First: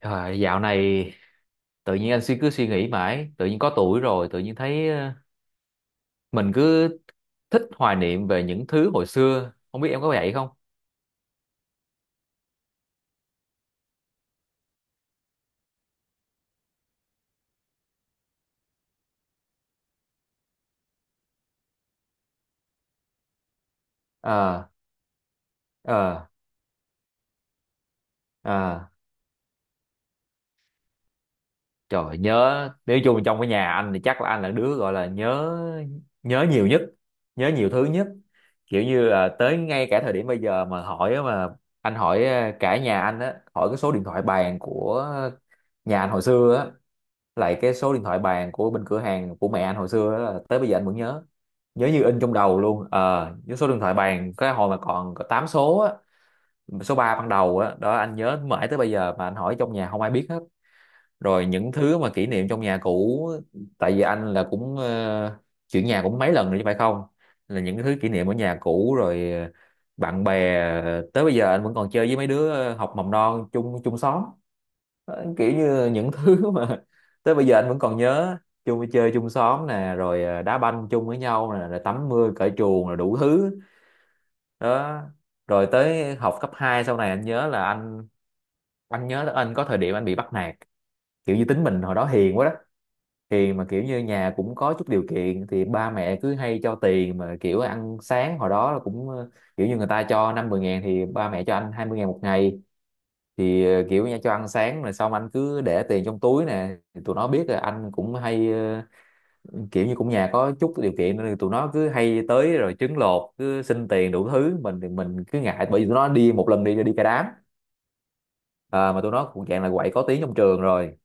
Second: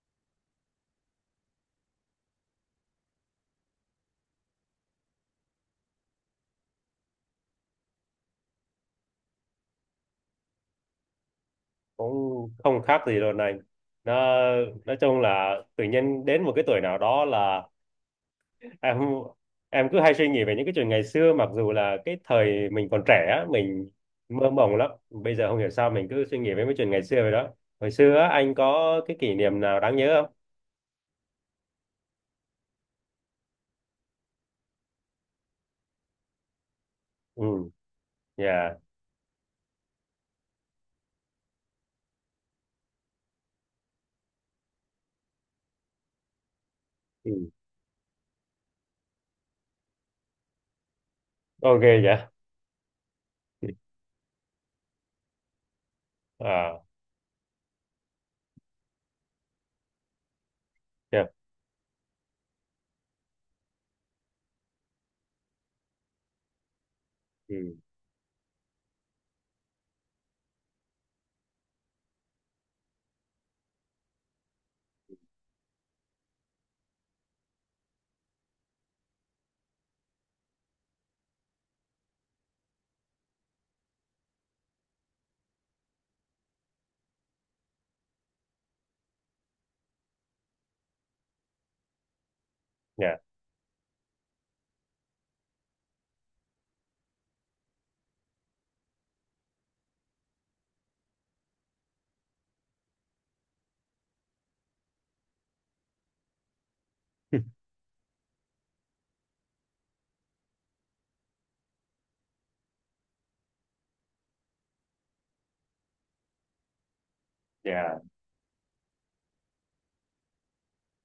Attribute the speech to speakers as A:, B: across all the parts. A: Trời, dạo này tự nhiên anh cứ suy nghĩ mãi, tự nhiên có tuổi rồi, tự nhiên thấy mình cứ thích hoài niệm về những thứ hồi xưa, không biết em có vậy không?
B: Cũng không khác gì đâu này. Nó nói chung là tự nhiên đến một cái tuổi nào đó là em em cứ hay suy nghĩ về những cái chuyện ngày xưa, mặc dù là cái thời mình còn trẻ á, mình mơ
A: Ờ,
B: mộng lắm, bây giờ không hiểu sao mình cứ
A: ờ,
B: suy nghĩ về mấy chuyện ngày xưa vậy đó. Hồi xưa á, anh
A: ờ,
B: có cái kỷ niệm nào đáng nhớ không?
A: trời nhớ, nếu chung trong cái nhà anh thì chắc là anh là đứa gọi là nhớ nhớ nhiều nhất,
B: Ừ.
A: nhớ nhiều thứ nhất.
B: Dạ.
A: Kiểu như là tới ngay cả thời điểm bây giờ mà hỏi á, mà anh hỏi cả nhà anh á, hỏi cái số điện thoại bàn của nhà anh hồi xưa á,
B: Ừ.
A: lại cái số điện thoại bàn của bên cửa hàng của mẹ anh hồi xưa đó là tới bây giờ anh vẫn nhớ,
B: Ok.
A: nhớ như in
B: Dạ.
A: trong đầu luôn. Ờ Nhớ số điện thoại bàn cái hồi mà còn có 8 số á,
B: À.
A: số 3 ban đầu á đó, anh nhớ mãi tới bây giờ mà anh hỏi trong nhà không ai biết hết.
B: Dạ.
A: Rồi những thứ mà kỷ niệm trong nhà cũ, tại vì anh là cũng chuyển nhà cũng mấy lần rồi chứ phải không, là
B: Ừ.
A: những thứ kỷ niệm ở nhà cũ rồi bạn bè tới bây giờ anh vẫn còn chơi với mấy đứa học mầm non chung, chung xóm. Ờ, kiểu như những thứ mà tới bây giờ anh vẫn còn nhớ, chung chơi chung xóm nè, rồi à, đá banh chung với nhau nè, rồi tắm mưa cởi chuồng rồi đủ thứ đó. Rồi tới học cấp 2 sau này anh nhớ là anh nhớ là anh có thời điểm anh bị bắt nạt, kiểu như tính mình hồi đó hiền quá đó,
B: Dạ.
A: hiền mà kiểu như nhà cũng có chút điều kiện thì ba mẹ cứ hay cho tiền mà kiểu ăn sáng hồi đó là cũng kiểu như người ta cho năm mười ngàn thì ba mẹ cho anh hai mươi ngàn một ngày, thì kiểu nha cho ăn sáng rồi xong anh cứ để tiền trong túi nè. Thì tụi nó biết là anh cũng hay ờ, kiểu như cũng nhà có chút điều kiện nên tụi nó cứ hay tới rồi trứng lột cứ xin tiền đủ thứ, mình thì mình cứ ngại bởi vì tụi nó đi một lần đi đi cả đám.
B: Dạ.
A: À, mà tụi nó cũng dạng là quậy có tiếng trong trường rồi,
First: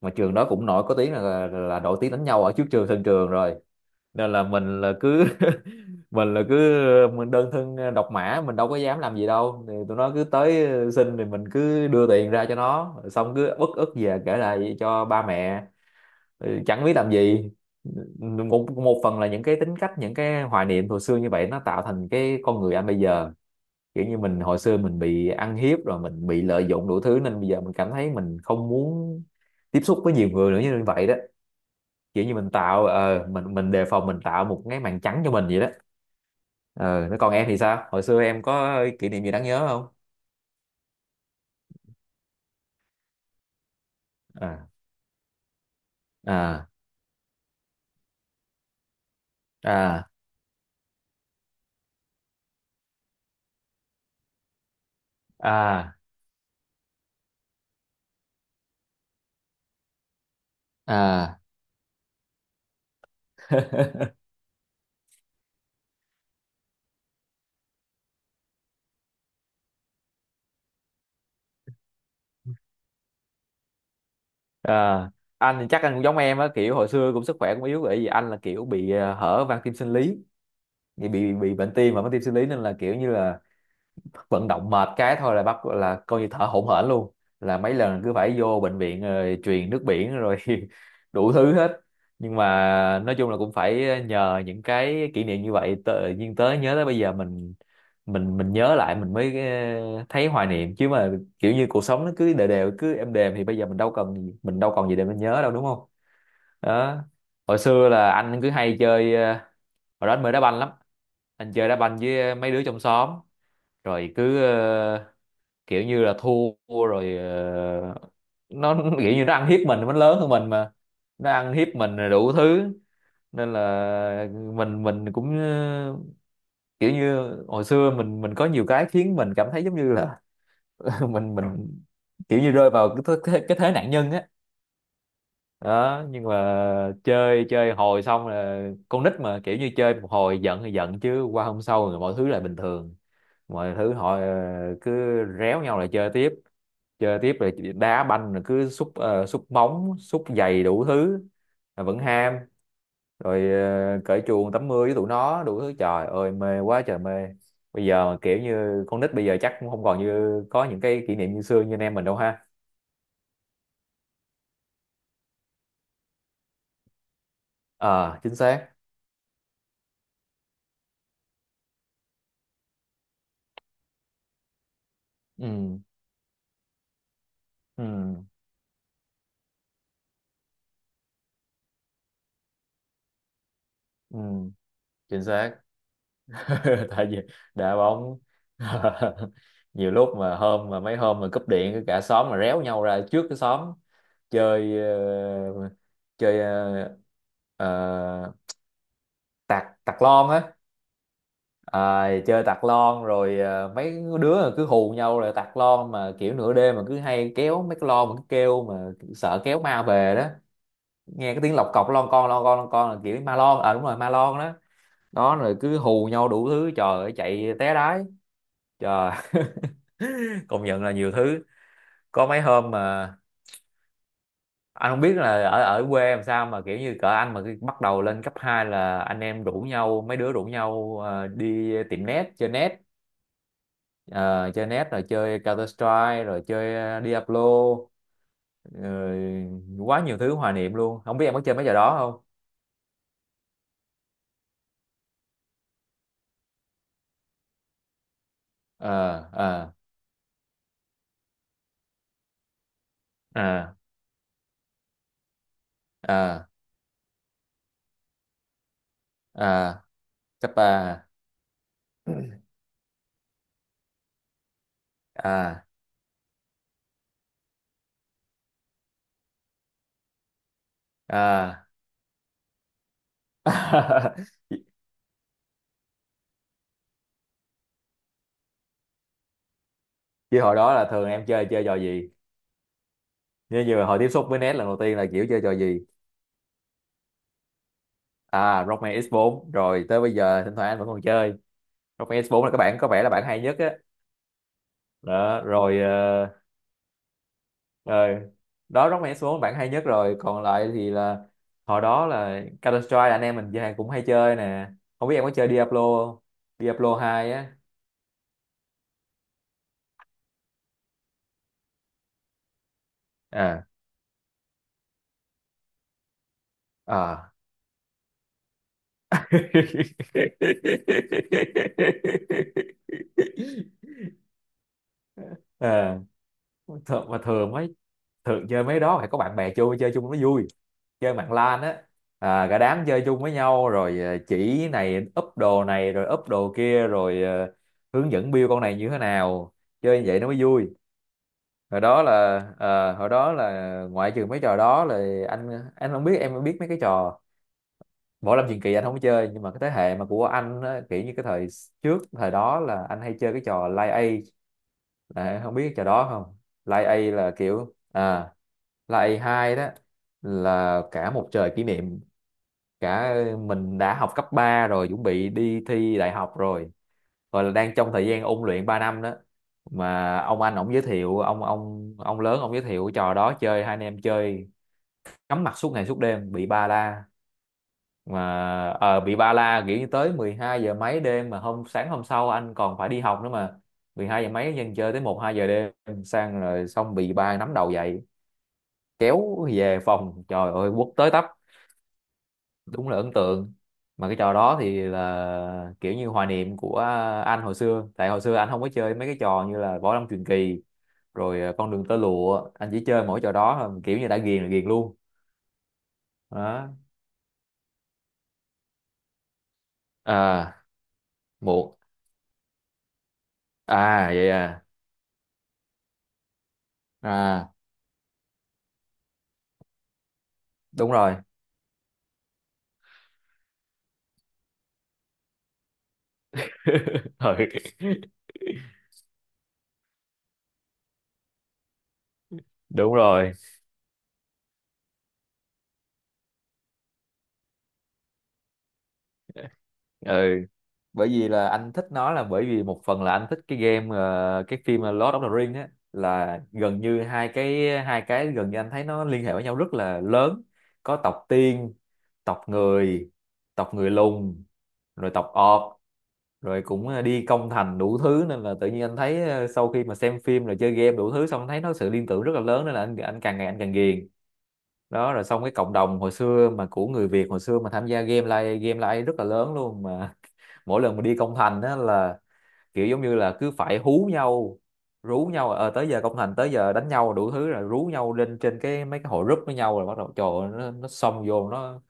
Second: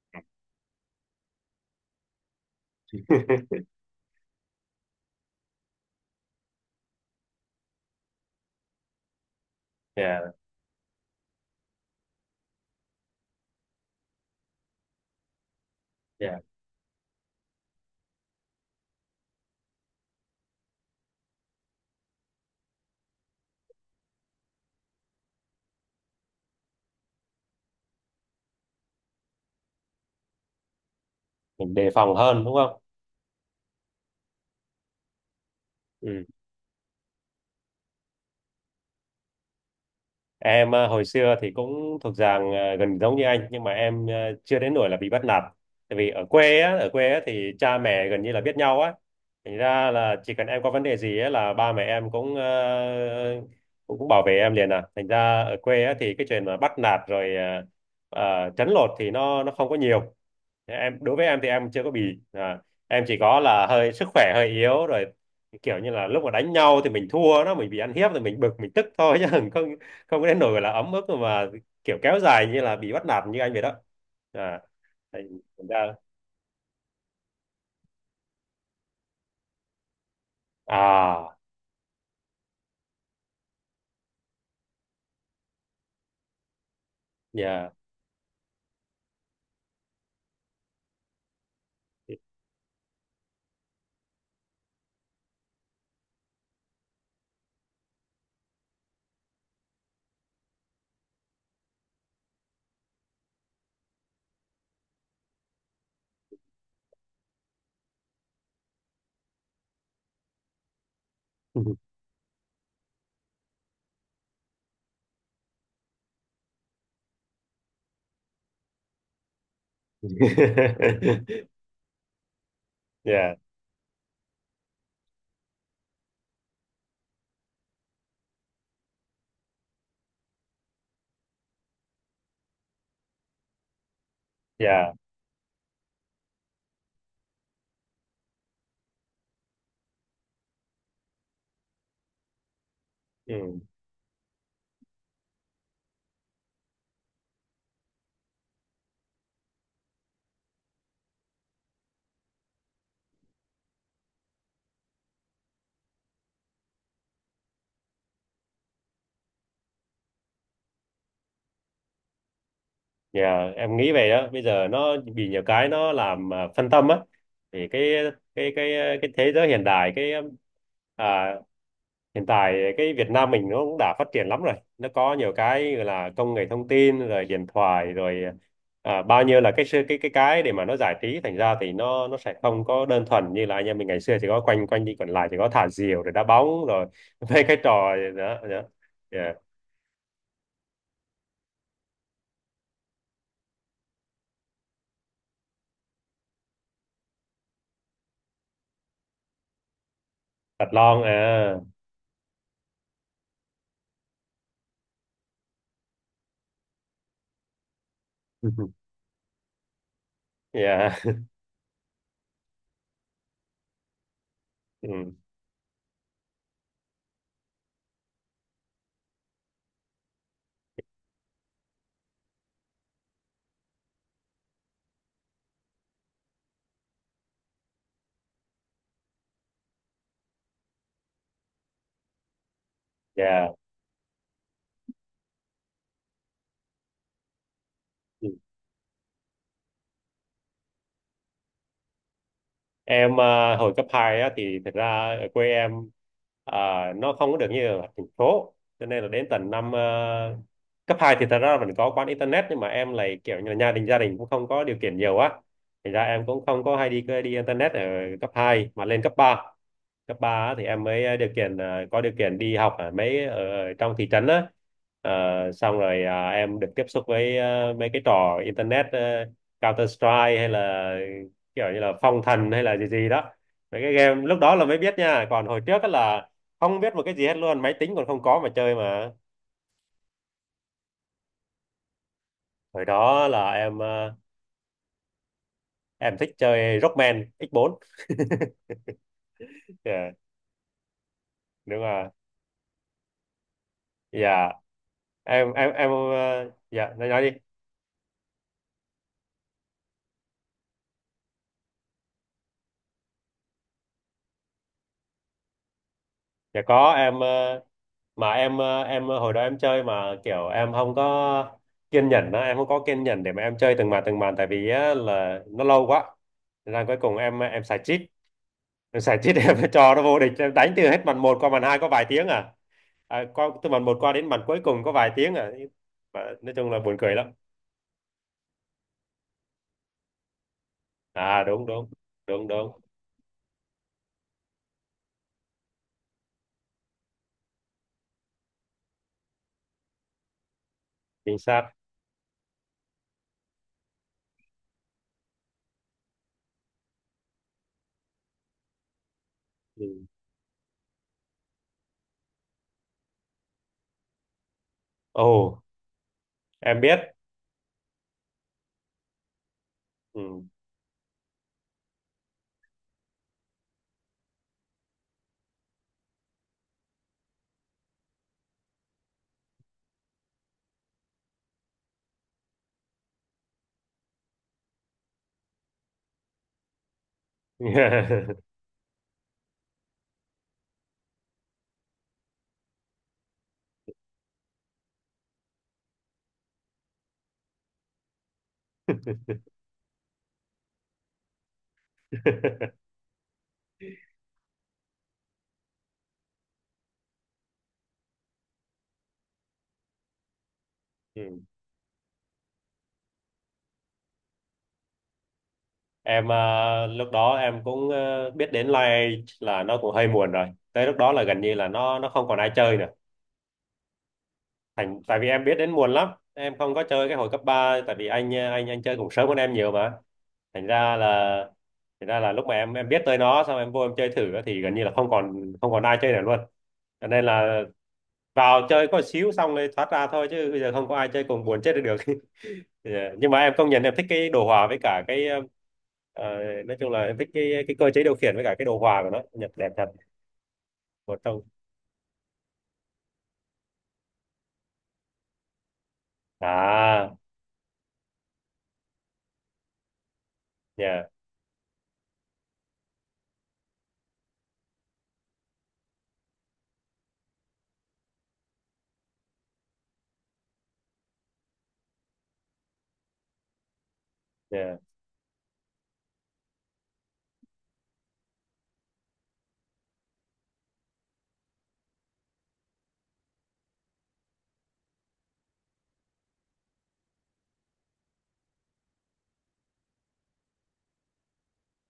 A: mà trường đó cũng nổi có tiếng là, là nổi tiếng đánh nhau ở trước trường, sân trường rồi, nên là mình là cứ mình là cứ mình đơn thân độc mã, mình đâu có dám làm gì đâu thì tụi nó cứ
B: Dạ.
A: tới xin thì mình cứ đưa tiền ra cho nó, xong cứ ức ức về kể lại cho ba mẹ.
B: Dạ.
A: Ừ, chẳng biết làm gì. Một phần là những cái tính cách, những cái hoài niệm hồi xưa như vậy nó tạo thành cái con người anh bây giờ, kiểu như mình hồi xưa mình bị ăn hiếp rồi mình bị lợi dụng đủ thứ nên bây giờ mình cảm thấy mình không muốn tiếp xúc với nhiều người nữa như vậy đó,
B: Mình đề phòng
A: kiểu như
B: hơn
A: mình
B: đúng không?
A: tạo mình đề phòng, mình tạo một cái màn trắng cho mình vậy đó.
B: Ừ.
A: Ờ, nó còn em thì sao, hồi xưa em có kỷ niệm gì đáng nhớ không?
B: Em hồi xưa thì cũng thuộc dạng gần giống như anh, nhưng mà em chưa
A: À,
B: đến nỗi là bị bắt nạt. Tại vì
A: à,
B: ở quê á thì cha mẹ gần như là biết nhau á. Thành ra
A: à,
B: là chỉ cần em có vấn đề gì á là ba mẹ em cũng ờ, cũng cũng bảo vệ em liền à. Thành ra ở quê á
A: à,
B: thì cái chuyện mà bắt nạt rồi trấn lột thì nó không có nhiều. Thế em đối với em
A: à,
B: thì em chưa có bị, à, em chỉ có là hơi sức khỏe hơi yếu rồi, kiểu như là lúc mà đánh nhau thì mình thua nó, mình bị ăn hiếp thì mình bực mình tức thôi, chứ không, không đến nỗi là ấm ức mà kiểu kéo dài như là bị bắt nạt như anh vậy đó. À.
A: à, anh thì
B: Thành
A: chắc anh
B: ra.
A: cũng giống em á, kiểu hồi xưa cũng sức khỏe cũng yếu bởi vì anh là kiểu bị hở van tim sinh lý, bị
B: À.
A: bị bị bệnh tim và van tim sinh lý nên là kiểu như là vận động mệt cái thôi là bắt là coi như thở hổn hển luôn, là
B: Dạ.
A: mấy lần cứ phải vô bệnh viện rồi truyền nước biển rồi đủ thứ hết. Nhưng mà nói chung là cũng phải nhờ những cái kỷ niệm như vậy tự nhiên tới nhớ tới bây giờ mình nhớ lại mình mới thấy hoài niệm chứ mà, kiểu như cuộc sống nó cứ đều đều, cứ êm đềm thì bây giờ mình đâu cần gì- mình đâu còn gì để mình nhớ đâu đúng không, đó. Hồi xưa là anh cứ hay chơi hồi đó anh mê đá banh lắm, anh chơi đá banh với mấy đứa trong xóm rồi cứ kiểu như là thua rồi nó kiểu như nó ăn hiếp mình, nó lớn hơn mình mà, nó ăn hiếp mình rồi đủ thứ,
B: Dạ.
A: nên là mình cũng kiểu như hồi xưa mình có nhiều cái khiến mình cảm thấy giống như là mình kiểu như rơi vào cái thế nạn nhân á,
B: Dạ.
A: đó. Nhưng mà chơi chơi hồi xong là con nít mà, kiểu như chơi một hồi giận thì giận chứ qua hôm sau rồi mọi thứ lại bình thường,
B: Ừ,
A: mọi thứ họ cứ réo nhau lại chơi tiếp, chơi tiếp rồi đá banh rồi cứ xúc xúc bóng xúc giày đủ thứ mà vẫn ham. Rồi cởi chuồng tắm mưa với tụi nó đủ thứ, trời ơi mê quá trời mê. Bây giờ mà kiểu như con nít bây giờ chắc cũng không còn như có những cái kỷ niệm như xưa như anh em mình đâu ha.
B: dạ. Em nghĩ vậy đó, bây giờ nó bị nhiều cái, nó làm, phân tâm á. Thì
A: Ờ, chính
B: cái
A: xác.
B: cái cái thế giới hiện đại, cái, à, hiện tại cái Việt Nam mình nó cũng đã phát triển lắm rồi, nó có nhiều cái
A: ừ
B: gọi là công nghệ thông tin rồi điện
A: ừ
B: thoại rồi, bao nhiêu là cái sự- cái để mà nó giải trí. Thành ra thì nó sẽ không có đơn thuần như là anh em mình ngày xưa,
A: ừ
B: chỉ có quanh quanh đi quẩn
A: chính
B: lại, chỉ có
A: xác.
B: thả diều rồi đá bóng rồi
A: Tại vì
B: mấy cái
A: đá
B: trò gì
A: bóng.
B: đó, đó. Yeah.
A: Nhiều lúc mà hôm mà mấy hôm mà cúp điện cả xóm mà réo nhau ra trước cái xóm chơi chơi ờ, tạc tạc lon á.
B: Vật lon à?
A: À, chơi tạc lon rồi mấy đứa là cứ hù nhau là tạc lon, mà kiểu nửa đêm mà cứ hay kéo mấy cái lon mà cứ kêu mà sợ kéo ma về đó,
B: Yeah.
A: nghe cái tiếng lọc cọc lon con lon con lon con là kiểu ma lon, à đúng rồi ma lon đó.
B: Ừ.
A: Đó rồi cứ hù nhau đủ thứ, trời ơi chạy té đái. Trời, công nhận là nhiều thứ. Có mấy hôm mà anh không biết là ở ở quê làm sao mà kiểu như cỡ anh mà khi bắt đầu lên cấp 2 là anh em rủ nhau, mấy đứa rủ nhau đi tiệm net, chơi net,
B: Yeah.
A: Ờ, chơi net rồi chơi Counter Strike rồi chơi Diablo, rồi quá nhiều thứ hoài niệm luôn. Không biết em có chơi mấy trò đó không?
B: Em, hồi cấp 2 á thì thực ra ở quê em, à, nó không có được như ở thành phố, cho nên là đến
A: Ờ
B: tận
A: ờ
B: cấp 2 thì thật ra là vẫn có quán internet, nhưng mà em lại kiểu như là gia
A: ờ
B: đình gia đình cũng không có điều kiện nhiều á, thành ra em
A: ờ
B: cũng không có hay đi đi internet ở cấp hai. Mà lên
A: ờ
B: cấp 3
A: cấp
B: á, thì
A: ba
B: em mới, có điều kiện đi học ở mấy, ở trong thị trấn á. Ờ,
A: à,
B: xong rồi, em được tiếp xúc với, mấy cái trò internet, Counter Strike hay là kiểu
A: à.
B: như là phong thần hay là gì gì đó. Mấy cái game lúc đó là mới biết nha, còn hồi trước á là không biết một cái gì hết luôn, máy tính còn không có mà chơi mà.
A: Chứ hồi đó là thường em chơi chơi trò gì?
B: Hồi đó là
A: Như như hồi tiếp xúc với NES lần đầu tiên là kiểu chơi trò gì?
B: em thích chơi Rockman X4.
A: À Rockman X4 rồi tới
B: Yeah,
A: bây giờ thỉnh thoảng anh vẫn còn chơi.
B: đúng rồi.
A: Rockman X4 là các bạn có vẻ là bạn hay nhất á,
B: Dạ.
A: đó rồi
B: Dạ, nói đi.
A: rồi đó Rockman X4 là bạn hay nhất, rồi còn lại thì là hồi đó là Counter Strike là anh em mình chơi cũng hay chơi nè, không biết em có chơi Diablo không?
B: Dạ có,
A: Diablo
B: em
A: 2 á,
B: ờ, mà em ờ, hồi đó em chơi mà kiểu em không có kiên nhẫn đó, em không có kiên nhẫn để mà em
A: à,
B: chơi từng màn từng màn, tại vì á là nó lâu quá, nên là cuối cùng
A: à,
B: em xài cheat. Giải chết em, trò nó vô địch. Em đánh từ hết màn một qua màn 2 có vài tiếng à, từ màn một qua đến màn cuối cùng có vài tiếng à,
A: à,
B: mà nói chung là buồn
A: thường,
B: cười
A: mà
B: lắm.
A: thường mấy, thường chơi mấy đó phải có bạn bè chơi, chơi chung nó vui, chơi mạng
B: À,
A: LAN
B: đúng
A: á,
B: đúng
A: à,
B: đúng
A: cả
B: đúng.
A: đám chơi chung với nhau rồi chỉ này, úp đồ này rồi úp đồ kia rồi hướng dẫn build con này như thế nào, chơi như vậy nó mới vui.
B: Chính xác.
A: Hồi đó là ngoại trừ mấy trò đó là anh không biết em biết mấy cái trò võ lâm truyền kỳ, anh không có chơi, nhưng mà cái thế
B: Ừ.
A: hệ mà của anh á, kiểu như cái thời trước, thời đó là anh hay chơi cái trò Lai A.
B: Ồ,
A: Đấy, không biết trò đó không?
B: em
A: Line A
B: biết.
A: là kiểu à, Line A2 đó,
B: Ừ.
A: là cả một trời kỷ niệm, cả mình đã học cấp 3 rồi, chuẩn bị đi thi đại học rồi, gọi là đang trong thời gian ôn luyện 3 năm đó. Mà ông anh ổng giới thiệu, ông lớn ông giới thiệu trò đó chơi, hai anh em chơi cắm mặt suốt ngày suốt đêm bị ba la mà, bị ba la kiểu như tới 12 giờ mấy đêm mà hôm sáng hôm sau anh còn phải đi học nữa mà, 12 giờ mấy dân chơi tới một 2 giờ đêm sang rồi, xong bị ba nắm đầu dậy kéo về phòng, trời ơi quất tới tấp, đúng là ấn tượng. Mà cái trò đó thì là kiểu như hoài niệm của anh hồi xưa, tại hồi xưa anh không có chơi mấy cái trò như là võ lâm truyền kỳ
B: Ừ.
A: rồi con đường tơ lụa, anh chỉ chơi mỗi trò đó thôi, kiểu như đã ghiền là ghiền luôn.
B: Em,
A: Đó.
B: lúc đó em cũng, biết đến live là nó cũng hơi muộn rồi,
A: À
B: tới lúc đó là gần như là
A: muộn.
B: nó không còn ai chơi nữa.
A: À vậy à.
B: Thành tại vì em biết đến muộn lắm, em không có chơi cái hồi cấp
A: À
B: ba, tại vì anh chơi cũng sớm hơn em nhiều mà. Thành
A: đúng
B: ra
A: rồi.
B: là, lúc mà em biết tới nó, xong em vô em chơi thử á, thì gần như là không còn ai chơi nữa luôn. Cho nên là
A: Ừ.
B: vào chơi có xíu xong rồi thoát ra thôi, chứ bây giờ không có ai chơi cùng buồn chết đi được.
A: Đúng
B: Dạ. Nhưng
A: rồi.
B: mà em công nhận em thích cái đồ họa, với cả ờ, nói chung là em thích cái cơ chế điều khiển với cả cái đồ họa của nó, Nhật đẹp thật.
A: Ừ, bởi
B: Một
A: vì
B: trong.
A: là anh thích nó là bởi vì một phần là anh thích cái game cái phim Lord of the Rings á, là gần như
B: À.
A: hai cái gần như anh thấy nó liên hệ với nhau rất là lớn, có
B: Yeah.
A: tộc tiên, tộc người, tộc người lùn rồi tộc orc rồi cũng đi công thành đủ thứ, nên là tự nhiên anh thấy sau khi mà xem phim rồi chơi game đủ thứ xong anh thấy nó sự liên tưởng rất là lớn, nên là anh càng ngày anh càng ghiền.
B: Yeah.
A: Đó rồi xong cái cộng đồng hồi xưa mà của người Việt hồi xưa mà tham gia game live, game live rất là lớn luôn mà. Mỗi lần mà đi công thành á là kiểu giống như là cứ phải hú nhau, rú nhau tới giờ công thành, tới giờ đánh nhau đủ thứ rồi rú nhau lên trên cái mấy cái hội group với nhau rồi bắt đầu trời ơi, nó xông vô, nó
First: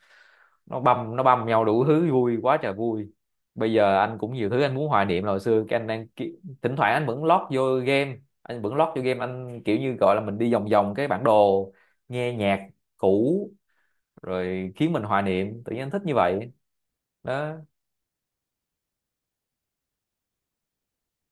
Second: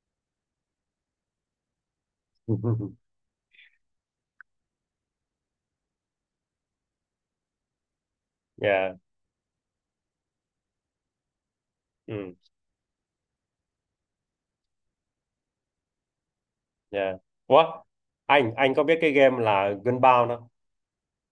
A: nó băm nó băm nhau đủ thứ, vui quá trời vui. Bây giờ anh cũng nhiều thứ anh muốn hoài niệm là hồi xưa cái anh đang ki-, thỉnh thoảng anh vẫn lót vô game,
B: Yeah.
A: anh kiểu như gọi là mình đi vòng vòng cái bản đồ,
B: Ừ.
A: nghe nhạc cũ rồi khiến mình hoài niệm, tự nhiên anh thích như vậy.
B: Dạ.
A: Đó,
B: Ủa, anh có biết cái game là Gunbound không?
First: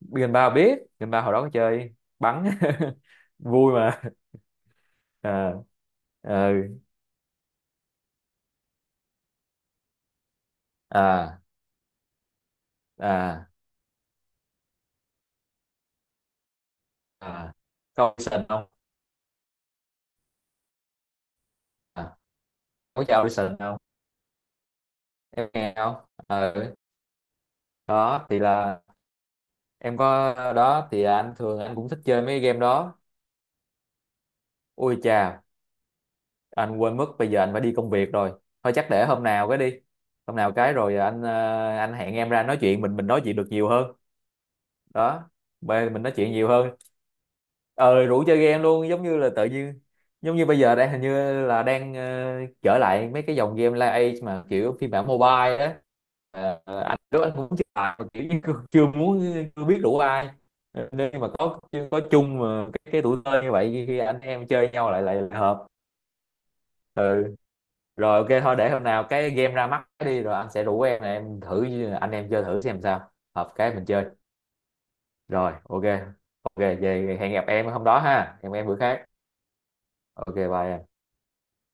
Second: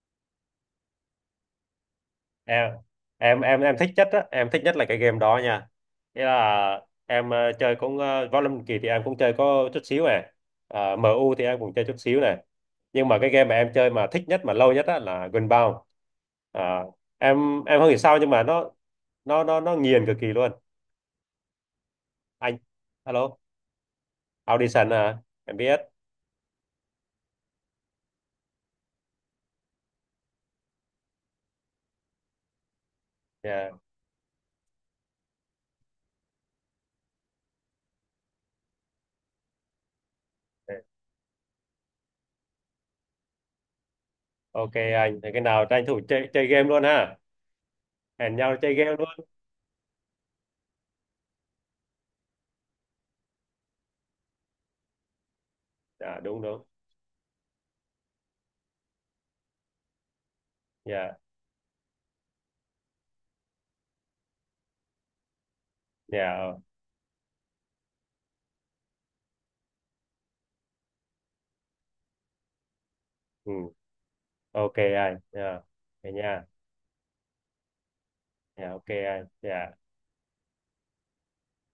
A: gần ba biết, gần ba hồi đó có chơi bắn.
B: Em em em
A: Vui
B: em thích
A: mà.
B: nhất á, em thích nhất là cái game đó
A: À,
B: nha. Nghĩa
A: ờ,
B: là em chơi cũng Võ Lâm Kỳ thì em cũng chơi có chút xíu này. Ờ, MU
A: à,
B: thì em cũng chơi chút xíu này. Nhưng mà cái game
A: à,
B: mà em chơi mà thích nhất mà lâu nhất á là Gunbound. Ờ,
A: à,
B: em không hiểu
A: có
B: sao nhưng mà
A: Wilson không,
B: nó nghiền cực kỳ luôn.
A: à,
B: Anh.
A: có chào
B: Alo.
A: Wilson không,
B: Audition à?
A: em
B: Em
A: nghe
B: biết.
A: không? Ờ, đó thì là em có, đó thì anh thường anh cũng thích chơi mấy game đó.
B: Dạ.
A: Ui chà, anh quên mất bây giờ anh phải đi công việc rồi, thôi chắc để hôm nào cái đi, hôm nào cái rồi anh anh hẹn em ra nói chuyện, mình nói chuyện được nhiều hơn.
B: Ok anh, thế
A: Đó,
B: cái nào tranh
A: về
B: thủ
A: mình nói
B: chơi
A: chuyện
B: chơi
A: nhiều
B: game
A: hơn,
B: luôn ha.
A: ờ rủ
B: Hẹn
A: chơi
B: nhau
A: game
B: chơi
A: luôn
B: game
A: giống
B: luôn.
A: như là tự nhiên, giống như bây giờ đang hình như là đang trở lại mấy cái dòng game live age mà kiểu phiên bản mobile á.
B: À, đúng
A: Ờ,
B: đúng.
A: anh đó anh cũng chưa làm mà kiểu như chưa muốn, chưa biết rủ ai. Ờ,
B: Dạ.
A: nên mà có chung mà cái tuổi thơ như vậy khi anh em chơi nhau lại, hợp.
B: Dạ.
A: Ừ. Rồi ok thôi, để hôm nào cái game ra mắt đi rồi anh sẽ rủ em thử, anh em chơi thử xem sao, hợp
B: Ừ.
A: cái mình chơi.
B: Ok anh.
A: Rồi
B: Dạ.
A: ok.
B: Thế nha.
A: Ok về, hẹn gặp em hôm đó ha, hẹn em
B: Dạ.
A: bữa
B: Ok
A: khác.
B: anh. Dạ.
A: Ok bye em.